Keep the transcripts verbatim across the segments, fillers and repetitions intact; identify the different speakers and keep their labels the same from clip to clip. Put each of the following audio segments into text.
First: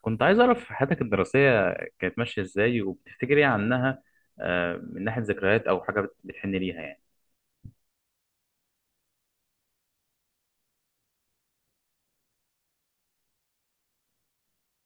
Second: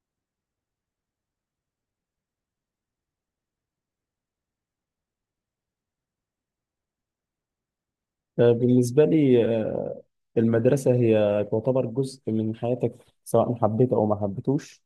Speaker 1: كنت عايز أعرف حياتك الدراسية كانت ماشية إزاي وبتفتكر إيه عنها؟ آه، من ناحية ذكريات أو حاجة بت- بتحن ليها يعني.
Speaker 2: آه، بالنسبة لي، آه، المدرسة هي تعتبر جزء من حياتك، سواء حبيت أو ما حبيتوش.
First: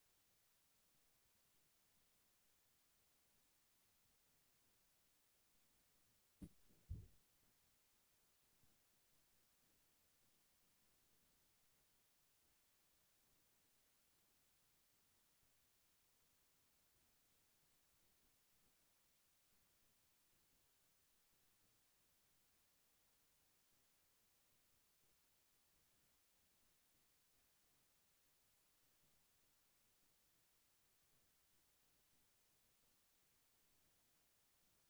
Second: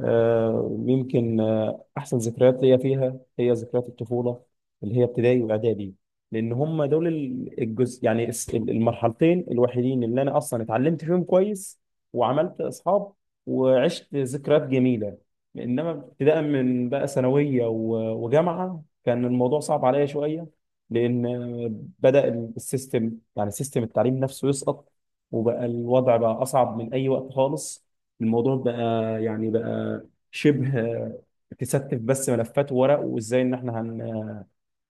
Speaker 2: آه، يمكن، آه، احسن ذكريات ليا فيها هي ذكريات الطفوله اللي هي ابتدائي واعدادي، لان هم دول ال- الجزء، يعني الس- المرحلتين الوحيدين اللي انا اصلا اتعلمت فيهم كويس وعملت اصحاب وعشت ذكريات جميله. انما ابتداء من بقى ثانويه و- وجامعه كان الموضوع صعب عليا شويه، لان بدا السيستم، يعني سيستم التعليم نفسه، يسقط، وبقى الوضع بقى اصعب من اي وقت خالص. الموضوع بقى، يعني بقى شبه تستف بس ملفات ورق، وازاي ان احنا هن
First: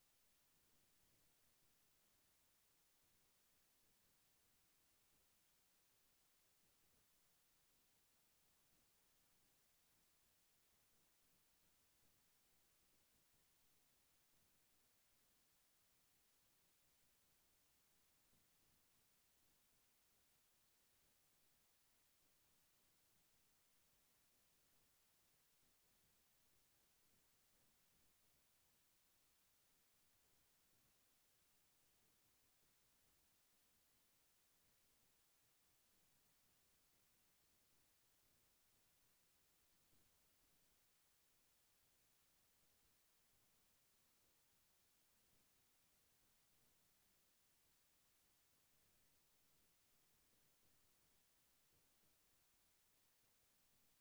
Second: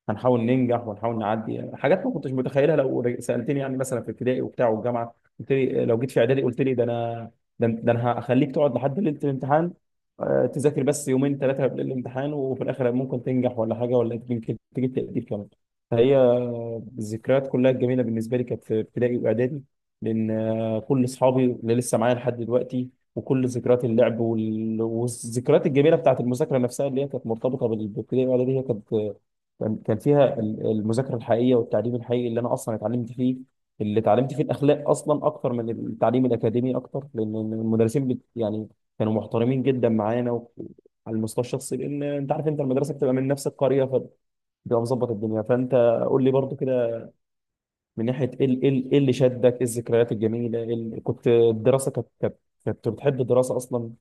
Speaker 2: هنحاول ننجح ونحاول نعدي حاجات ما كنتش متخيلها. لو رج- سالتني يعني مثلا في ابتدائي وبتاع والجامعه، قلت لي لو جيت في اعدادي، قلت لي ده انا، ده, ده انا هخليك تقعد لحد ليله الامتحان، آه، تذاكر بس يومين ثلاثه قبل الامتحان، وفي الاخر ممكن تنجح ولا حاجه، ولا يمكن تجيب تقدير كمان. فهي الذكريات كلها الجميله بالنسبه لي كانت في ابتدائي واعدادي، لان آه، كل اصحابي اللي لسه معايا لحد دلوقتي، وكل ذكريات اللعب وال- والذكريات الجميله بتاعت المذاكره نفسها اللي هي كانت مرتبطه بال- بالابتدائي والاعدادي، هي كانت، كان كان فيها ال- المذاكره الحقيقيه والتعليم الحقيقي اللي انا اصلا اتعلمت فيه، اللي اتعلمت فيه الاخلاق اصلا اكتر من التعليم الاكاديمي اكتر، لان المدرسين بت يعني كانوا محترمين جدا معانا و- على المستوى الشخصي، لان انت عارف، انت المدرسه بتبقى من نفس القريه فبتبقى مظبط الدنيا، فانت قول لي برضو كده، من ناحيه ايه ال- ايه ال- إيه اللي شدك، ايه الذكريات الجميله، إيه ال- كنت الدراسه كانت، كانت كنت بتحب الدراسه اصلا؟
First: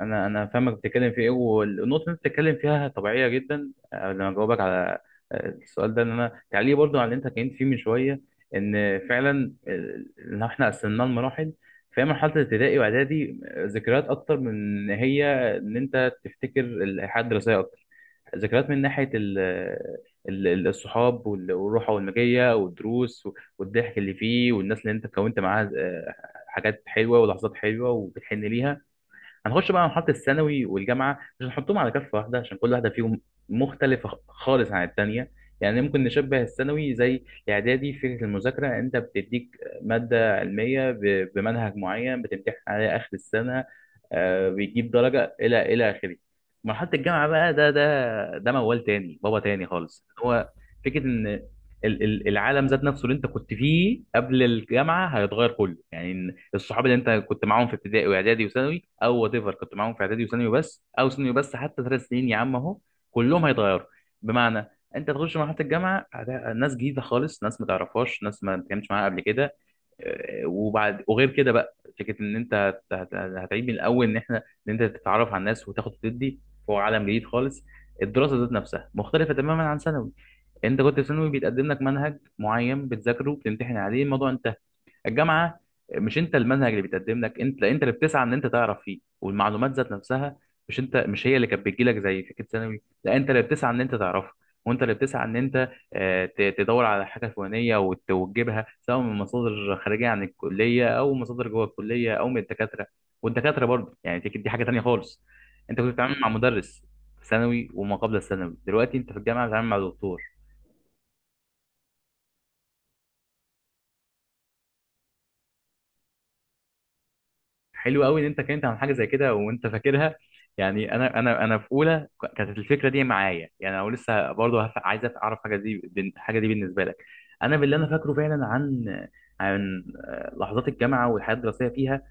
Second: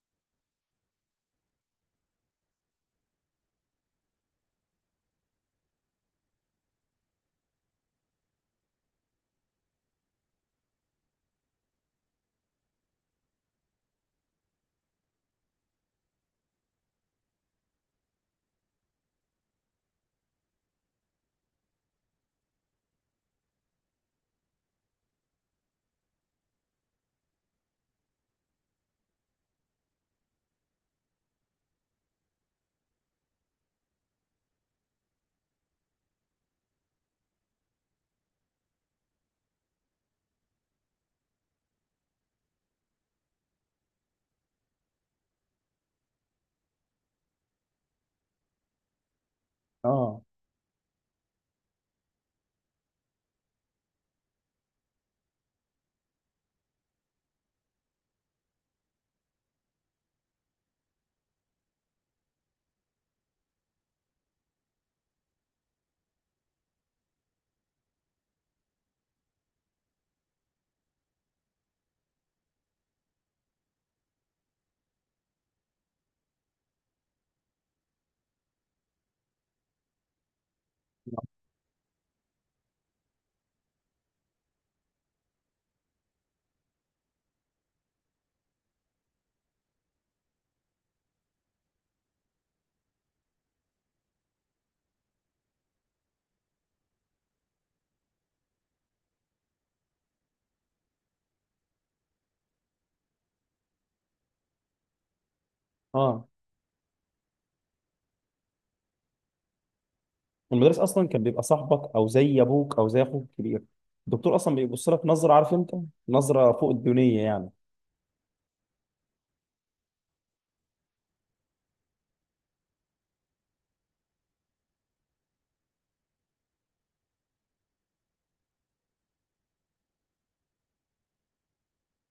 Speaker 1: انا انا فاهمك بتتكلم في ايه، والنقطه اللي انت بتتكلم فيها طبيعيه جدا. آه، لما اجاوبك على آه، السؤال ده، ان انا تعليق برضو على اللي انت كنت فيه من شويه، ان فعلا، آه، ان احنا قسمناه لمراحل. فهي مرحله الابتدائي واعدادي، آه، ذكريات اكتر من إن هي ان انت تفتكر الحياه الدراسيه اكتر، ذكريات من ناحيه ال آه، ال- ال- الصحاب وال- والروحه والمجيه والدروس، والضحك اللي فيه والناس اللي انت كونت معاها. آه، حاجات حلوه ولحظات حلوه وبتحن ليها. هنخش بقى على مرحله الثانوي والجامعه، مش هنحطهم على كفه واحده عشان كل واحده فيهم مختلفه خ- خالص عن الثانيه. يعني ممكن نشبه الثانوي زي الاعدادي في فكره المذاكره. انت بتديك ماده علميه ب- بمنهج معين، بتمتحن عليها اخر السنه، آه، بيجيب درجه الى الى اخره. مرحله الجامعه بقى ده ده ده موال تاني، بابا تاني خالص
Speaker 2: اه،
Speaker 1: هو. فكره ان ال- ال- العالم ذات نفسه اللي انت كنت فيه قبل الجامعه هيتغير كله. يعني إن الصحاب اللي انت كنت معاهم في ابتدائي واعدادي وثانوي، او وات ايفر كنت معاهم في اعدادي وثانوي بس، او ثانوي بس، حتى ثلاث سنين يا عم اهو، كلهم هيتغيروا. بمعنى انت تخش مرحله الجامعه، هت- ناس جديده خالص، ناس ما تعرفهاش، ناس ما اتكلمتش معاها قبل كده. آه، وبعد وغير كده بقى فكره ان انت هت- هت- هتعيد من الاول، ان احنا ان انت تتعرف على الناس وتاخد وتدي. فوق عالم جديد خالص. الدراسه ذات نفسها مختلفه تماما عن ثانوي. انت كنت في ثانوي بيتقدم لك منهج معين بتذاكره، بتمتحن عليه، الموضوع انتهى. الجامعه، مش انت المنهج اللي بيتقدم لك، انت انت اللي بتسعى ان انت تعرف فيه. والمعلومات ذات نفسها، مش انت مش هي اللي كانت بتجي لك زي فكره ثانوي، لا انت اللي بتسعى ان انت تعرفها. وانت اللي بتسعى ان انت آه، ت- تدور على حاجه فلانيه وت- وتجيبها، سواء من مصادر خارجيه عن الكليه، او مصادر جوه الكليه، او من الدكاتره. والدكاتره برضه يعني دي دي حاجه تانيه خالص. انت كنت بتتعامل
Speaker 2: اه،
Speaker 1: مع مدرس في ثانوي وما قبل الثانوي، دلوقتي انت في الجامعه بتتعامل مع دكتور.
Speaker 2: المدرس اصلا كان بيبقى صاحبك او زي ابوك او زي اخوك الكبير. الدكتور اصلا بيبص لك نظره، عارف انت، نظره فوق الدنيا يعني.
Speaker 1: حلو قوي ان انت كنت عن حاجه زي كده وانت فاكرها. يعني انا انا انا في اولى ك- كانت الفكره دي معايا. يعني انا لسه برضه هف- عايز أف- اعرف حاجه دي بن- حاجه دي بالنسبه لك. انا باللي انا فاكره فعلا عن عن آه، لحظات الجامعه والحياه الدراسيه فيها.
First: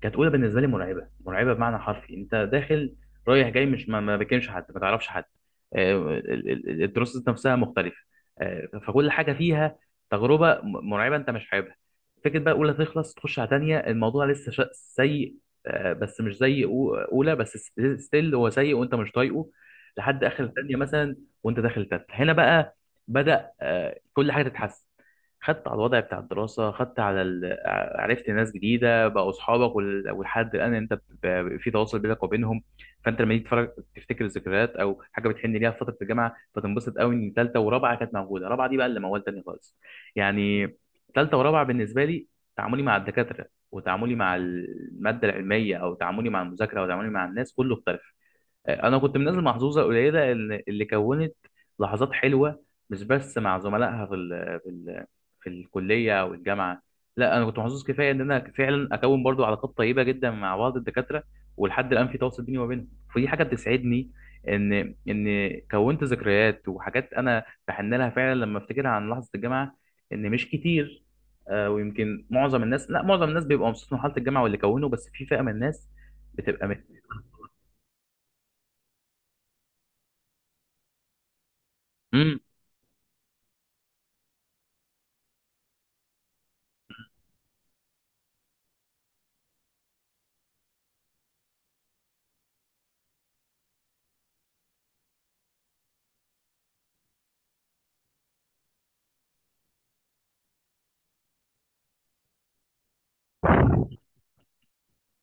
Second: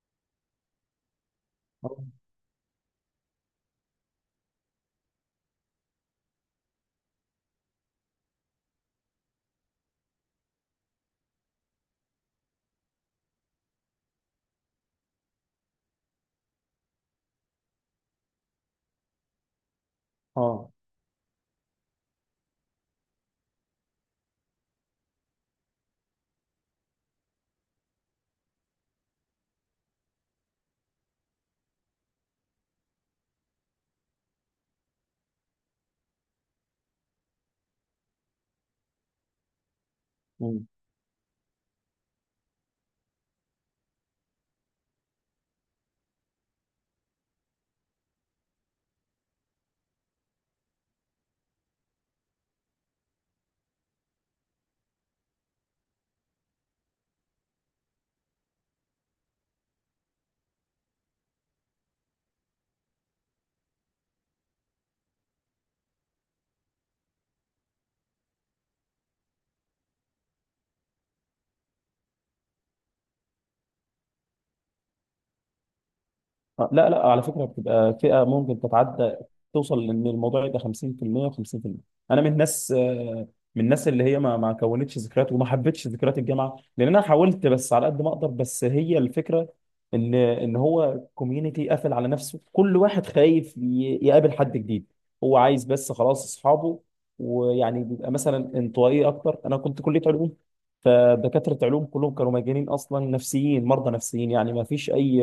Speaker 1: كانت اولى بالنسبه لي مرعبه، مرعبه بمعنى حرفي. انت داخل رايح جاي، مش ما ما بتكلمش حد، ما تعرفش حد. آه، ال- ال- الدروس نفسها مختلفه. آه، فكل حاجه فيها تجربه م- مرعبه انت مش حاببها. فكره بقى اولى تخلص تخش على تانية، الموضوع لسه شا- سيء. آه، بس مش زي أو- اولى، بس س- ستيل هو سيء وانت مش طايقه لحد اخر
Speaker 2: اه.
Speaker 1: تانية مثلا. وانت داخل تالتة هنا بقى بدأ آه، كل حاجه تتحسن. خدت على الوضع بتاع الدراسة، خدت على ال... ع- عرفت ناس جديدة بقوا أصحابك وال... ولحد الآن أنت ب... في تواصل بينك وبينهم. فأنت لما تيجي تتفرج تفتكر الذكريات أو حاجة بتحن ليها في فترة الجامعة، فتنبسط قوي إن تالتة ورابعة كانت موجودة. رابعة دي بقى اللي موال تاني خالص
Speaker 2: آه.
Speaker 1: يعني. تالتة ورابعة بالنسبة لي، تعاملي مع الدكاترة وتعاملي مع المادة العلمية أو تعاملي مع المذاكرة أو تعاملي مع الناس، كله اختلف. انا كنت من الناس المحظوظه القليله اللي اللي كونت لحظات حلوه، مش بس مع زملائها في ال في ال في الكليه او الجامعه. لا، انا كنت محظوظ كفايه ان انا فعلا اكون برضو علاقات طيبه جدا مع بعض الدكاتره. ولحد الان في تواصل بيني وبينهم، فدي حاجه بتسعدني، ان ان كونت ذكريات وحاجات انا بحن لها فعلا لما افتكرها عن لحظه الجامعه. ان مش كتير. آه، ويمكن معظم الناس، لا، معظم الناس بيبقى مبسوط من حاله الجامعه واللي كونه، بس في فئه من الناس بتبقى
Speaker 2: آه،
Speaker 1: مت...
Speaker 2: لا لا، على فكره بتبقى فئه ممكن تتعدى توصل، لان الموضوع يبقى خمسين في المئة و50%. انا من
Speaker 1: مم.
Speaker 2: الناس، آه، من الناس اللي هي ما ما كونتش ذكريات وما حبتش ذكريات الجامعه، لان انا حاولت بس على قد ما اقدر، بس هي الفكره ان ان هو كوميونتي قافل على نفسه، كل واحد خايف ي- يقابل حد جديد، هو عايز بس خلاص اصحابه، ويعني بيبقى مثلا انطوائي اكتر. انا كنت كليه علوم، فدكاتره علوم كلهم كانوا مجانين اصلا، نفسيين، مرضى نفسيين، يعني ما فيش اي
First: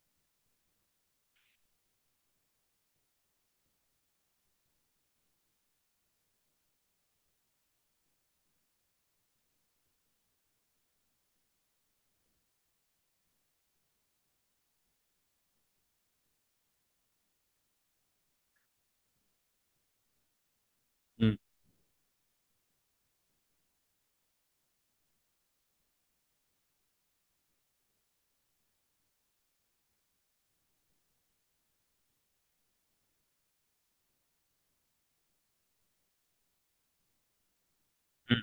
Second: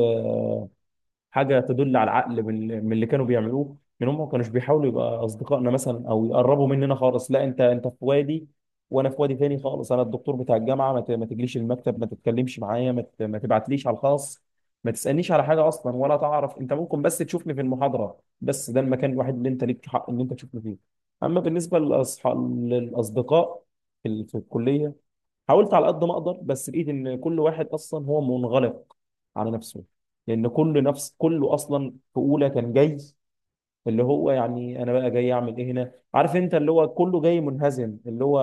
Speaker 2: حاجه تدل على العقل من من اللي كانوا بيعملوه، من هم ما كانوش بيحاولوا يبقى اصدقائنا مثلا او يقربوا مننا خالص، لا انت انت في وادي وانا في وادي تاني خالص. انا الدكتور بتاع الجامعه، ما ت- ما تجليش المكتب، ما تتكلمش معايا، ما ت- ما تبعتليش على الخاص، ما تسالنيش على حاجه اصلا، ولا تعرف انت، ممكن بس تشوفني في المحاضره، بس ده المكان الوحيد اللي انت ليك حق ان انت تشوفني فيه. اما بالنسبه للاصحاب، للاصدقاء في ال- في الكليه، حاولت على قد ما اقدر بس لقيت ان كل واحد اصلا هو منغلق على نفسه، لان كل نفس كله اصلا في اولى كان جاي، اللي هو يعني انا بقى جاي اعمل ايه هنا، عارف انت، اللي هو كله جاي منهزم، اللي هو
Speaker 1: مم.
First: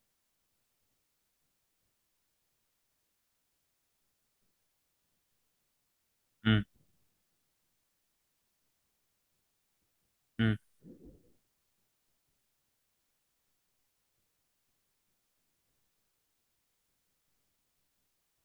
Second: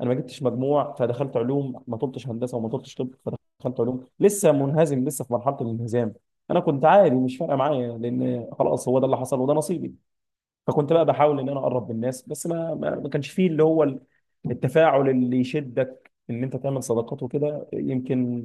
Speaker 2: انا ما جبتش مجموع فدخلت علوم، ما طلبتش هندسه وما طلبتش طب فدخلت علوم، لسه منهزم، لسه في مرحله الانهزام. انا
Speaker 1: مم.
Speaker 2: كنت عادي، مش فارقه معايا لان خلاص هو ده اللي حصل وده نصيبي.
Speaker 1: مم.
Speaker 2: فكنت بقى بحاول ان انا اقرب من الناس، بس ما ما ما كانش فيه اللي هو التفاعل اللي يشدك ان انت تعمل صداقات وكده. يمكن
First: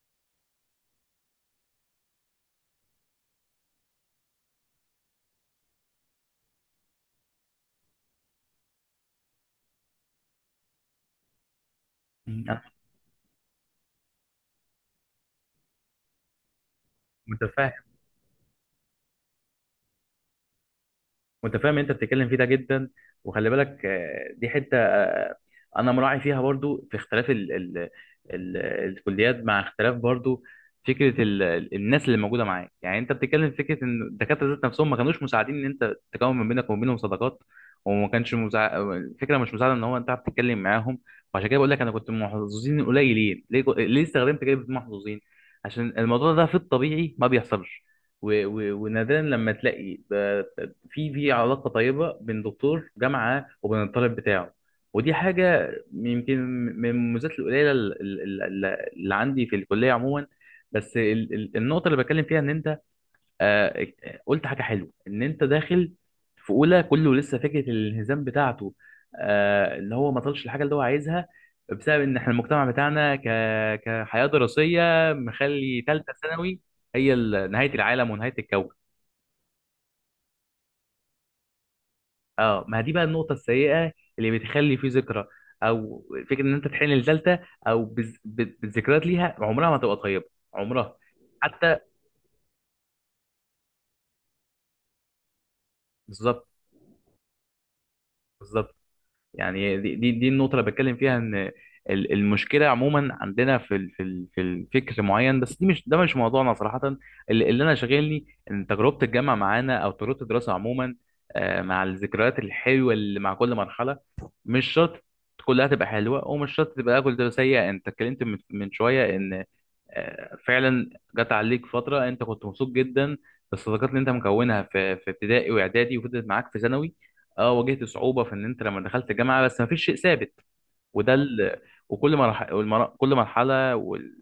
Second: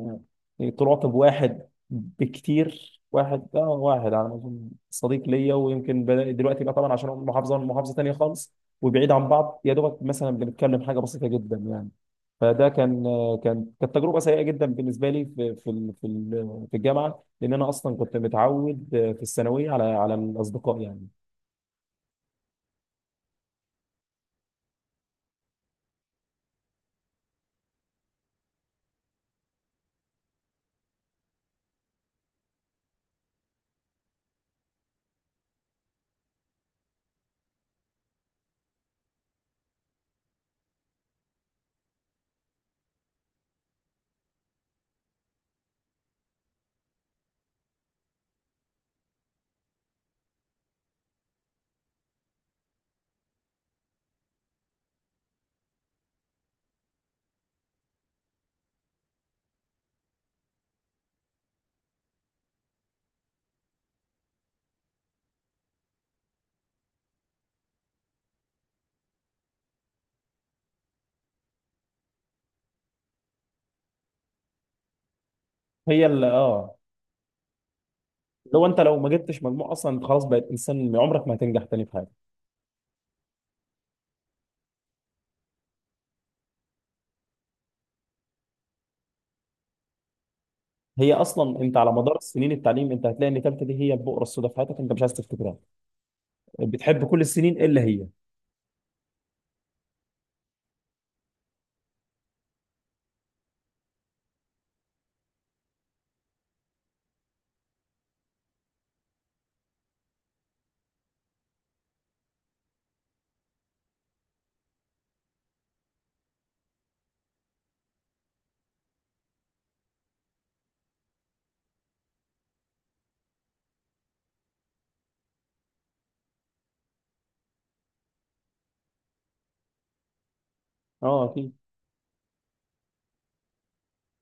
Speaker 2: تراقب واحد بكتير، واحد، اه، واحد على ما اظن صديق ليا، ويمكن بدأ دلوقتي بقى، طبعا عشان هو من محافظه من محافظه تانيه خالص وبعيد عن بعض، يا دوبك مثلا بنتكلم حاجه بسيطه جدا يعني.
Speaker 1: مم. أنا
Speaker 2: فده كان كان كانت تجربه سيئه جدا بالنسبه لي في في ال- في ال- في الجامعه، لان انا
Speaker 1: متفاهم.
Speaker 2: اصلا كنت متعود في الثانويه على على الاصدقاء يعني.
Speaker 1: متفاهم انت بتتكلم فيه ده جدا. وخلي بالك، آه، دي حته انا مراعي فيها برضو في اختلاف ال ال ال الكليات، مع اختلاف برضو فكره ال ال- الناس اللي موجوده معاك. يعني انت بتتكلم في فكره ان الدكاتره ذات نفسهم ما كانوش مساعدين ان انت تكون ما بينك وما بينهم صداقات، وما كانش مساع... الفكره مش مساعده ان هو انت عارف تتكلم معاهم. وعشان كده بقول لك انا كنت من محظوظين قليلين. ليه ليه استخدمت كلمه محظوظين؟ عشان الموضوع ده في الطبيعي ما بيحصلش، و... و... ونادرا لما تلاقي ده- في في علاقه طيبه بين دكتور جامعه وبين الطالب بتاعه. ودي حاجة يمكن من المميزات القليله ال- ال- ال- اللي عندي في الكليه عموما. بس ال- ال- النقطه اللي بتكلم فيها ان انت آه، قلت حاجه حلوه، ان انت داخل في اولى كله لسه فكره الانهزام بتاعته، آه، اللي هو ما طلش الحاجه اللي هو عايزها، بسبب ان احنا المجتمع بتاعنا ك كحياه دراسيه مخلي
Speaker 2: هي
Speaker 1: ثالثه
Speaker 2: اللي،
Speaker 1: ثانوي
Speaker 2: اه
Speaker 1: هي ال- نهايه العالم ونهايه
Speaker 2: لو
Speaker 1: الكون.
Speaker 2: انت لو ما جبتش مجموع اصلا انت خلاص بقيت انسان عمرك ما هتنجح تاني في حاجه.
Speaker 1: اه، ما دي بقى النقطة السيئة اللي بتخلي فيه ذكرى او فكرة ان انت تحن لثالثة، او بالز- بال- بالذكريات ليها عمرها ما تبقى طيبة. عمرها.
Speaker 2: هي اصلا
Speaker 1: حتى.
Speaker 2: انت على مدار سنين التعليم انت هتلاقي ان ثالثه دي هي البؤره السوداء في حياتك، انت مش عايز تفتكرها،
Speaker 1: بالظبط.
Speaker 2: بتحب كل السنين الا هي.
Speaker 1: بالظبط. يعني دي دي, دي النقطه اللي بتكلم فيها ان ال- المشكله عموما عندنا في ال- في ال- في الفكر معين، بس دي مش ده مش موضوعنا صراحه. اللي اللي انا شاغلني ان تجربه الجامعه معانا او تجربه الدراسه عموما، آه، مع الذكريات الحلوه اللي مع كل مرحله. مش شرط كلها تبقى حلوه ومش شرط تبقى كلها سيئه. انت اتكلمت من من شويه ان آه، فعلا جت عليك فتره انت كنت مبسوط جدا بالصداقات اللي انت مكونها في في ابتدائي واعدادي وفضلت معاك في ثانوي. اه، واجهت صعوبه في ان انت لما دخلت الجامعه، بس ما فيش شيء ثابت. وده
Speaker 2: اه، اكيد.
Speaker 1: ال... وكل مرحله والمر... كل مرحله وال...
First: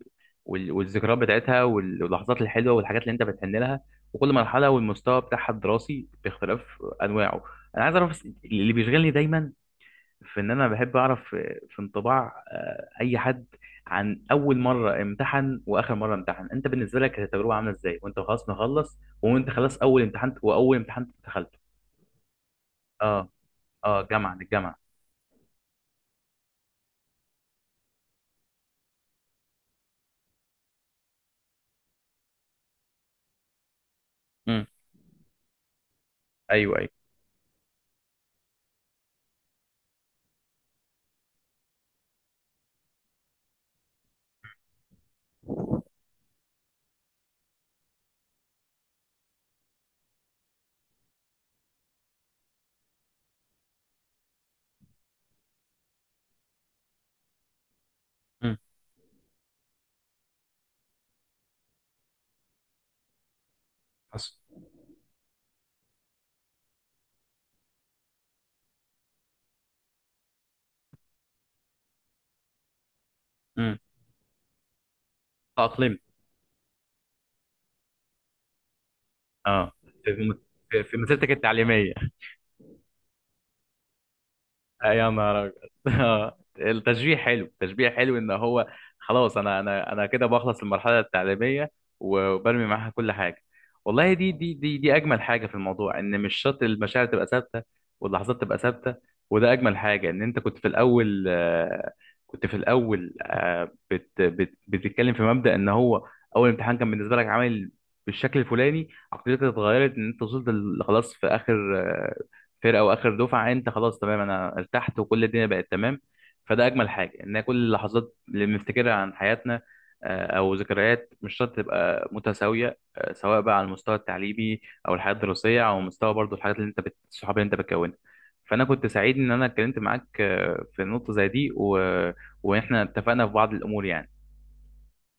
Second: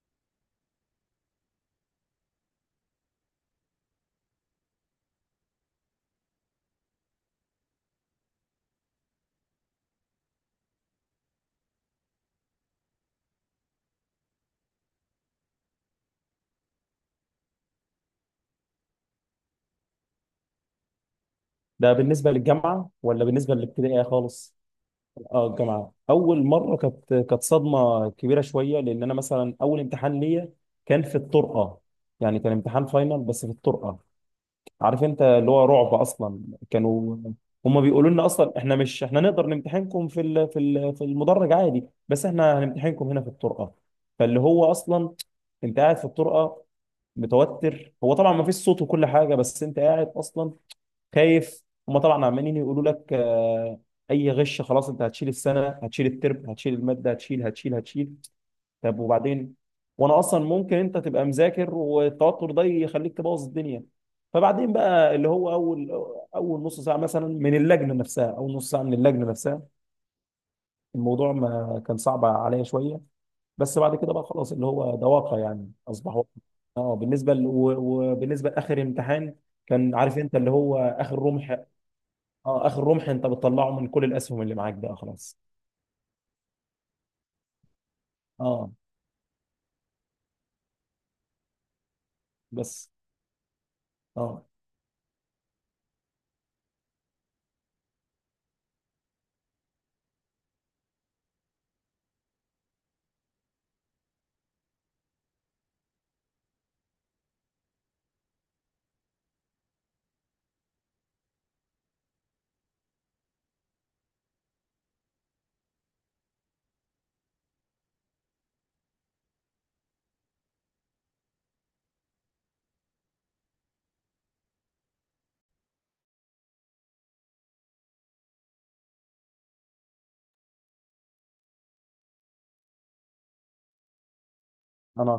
Speaker 1: وال... والذكريات بتاعتها وال- واللحظات الحلوه والحاجات اللي انت بتحن لها. وكل مرحله والمستوى بتاعها الدراسي باختلاف انواعه. انا عايز اعرف، بس اللي بيشغلني دايما في ان انا بحب اعرف في في انطباع آه، اي حد عن اول مره امتحن واخر مره امتحن. انت بالنسبه لك التجربه عامله ازاي وانت خلاص مخلص، وانت خلاص اول امتحان واول امتحان دخلته؟
Speaker 2: ده بالنسبه للجامعه ولا
Speaker 1: اه.
Speaker 2: بالنسبه
Speaker 1: اه،
Speaker 2: للابتدائيه
Speaker 1: جامعه
Speaker 2: خالص؟
Speaker 1: للجامعه.
Speaker 2: اه، الجامعه اول مره كانت كانت صدمه كبيره شويه، لان انا مثلا اول امتحان ليا كان في الطرقه، يعني كان امتحان فاينل بس في الطرقه،
Speaker 1: امم.
Speaker 2: عارف انت اللي هو رعب اصلا.
Speaker 1: ايوه. ايوه.
Speaker 2: كانوا هم بيقولوا لنا اصلا، احنا مش احنا نقدر نمتحنكم في ال- في ال- في المدرج عادي، بس احنا هنمتحنكم هنا في الطرقه. فاللي هو اصلا انت قاعد في الطرقه متوتر، هو طبعا ما فيش صوت وكل حاجه، بس انت قاعد اصلا خايف. هم طبعا عمالين يقولوا لك، آه، اي غش خلاص، انت هتشيل السنه، هتشيل الترم، هتشيل الماده، هتشيل، هتشيل، هتشيل.
Speaker 1: امم.
Speaker 2: طب وبعدين؟ وانا اصلا ممكن انت تبقى مذاكر والتوتر ده يخليك تبوظ الدنيا.
Speaker 1: حصل.
Speaker 2: فبعدين بقى اللي هو اول، اول نص ساعه مثلا من اللجنه نفسها، اول نص ساعه من اللجنه نفسها، الموضوع ما كان صعب عليا شويه،
Speaker 1: امم.
Speaker 2: بس بعد كده بقى خلاص، اللي هو ده واقع يعني،
Speaker 1: تاقلمت.
Speaker 2: اصبح واقع. اه، بالنسبه ل... و- وبالنسبه لاخر امتحان،
Speaker 1: اه،
Speaker 2: كان، عارف
Speaker 1: في
Speaker 2: انت، اللي هو
Speaker 1: في في
Speaker 2: اخر
Speaker 1: مسيرتك
Speaker 2: رمح.
Speaker 1: التعليميه.
Speaker 2: اه، اخر رمح انت بتطلعه من كل الاسهم اللي معاك
Speaker 1: آه،
Speaker 2: بقى
Speaker 1: يا
Speaker 2: خلاص.
Speaker 1: نهار أبيض. التشبيه حلو، التشبيه حلو ان هو
Speaker 2: اه.
Speaker 1: خلاص انا انا انا كده بخلص المرحله التعليميه وبرمي معاها
Speaker 2: بس
Speaker 1: كل حاجه. والله دي
Speaker 2: اه،
Speaker 1: دي دي دي اجمل حاجه في الموضوع، ان مش شرط المشاعر تبقى ثابته واللحظات تبقى ثابته. وده اجمل حاجه ان انت كنت في الاول آه، كنت في الاول آه، بت بت بتتكلم في مبدا ان هو اول امتحان كان بالنسبه لك عامل بالشكل الفلاني، عقليتك اتغيرت ان انت وصلت ل- خلاص في اخر آه، فرقه واخر دفعه. انت خلاص تمام، انا ارتحت وكل الدنيا بقت تمام. فده اجمل حاجه، ان كل اللحظات اللي بنفتكرها عن حياتنا آه، او ذكريات مش شرط تبقى متساويه، آه، سواء بقى على المستوى التعليمي او الحياه الدراسيه، او مستوى برضو الحاجات اللي انت بت... الصحاب اللي انت بتكونها. فانا كنت سعيد ان انا اتكلمت معاك آه، في نقطه زي دي، و... واحنا اتفقنا في بعض الامور يعني.
Speaker 2: انا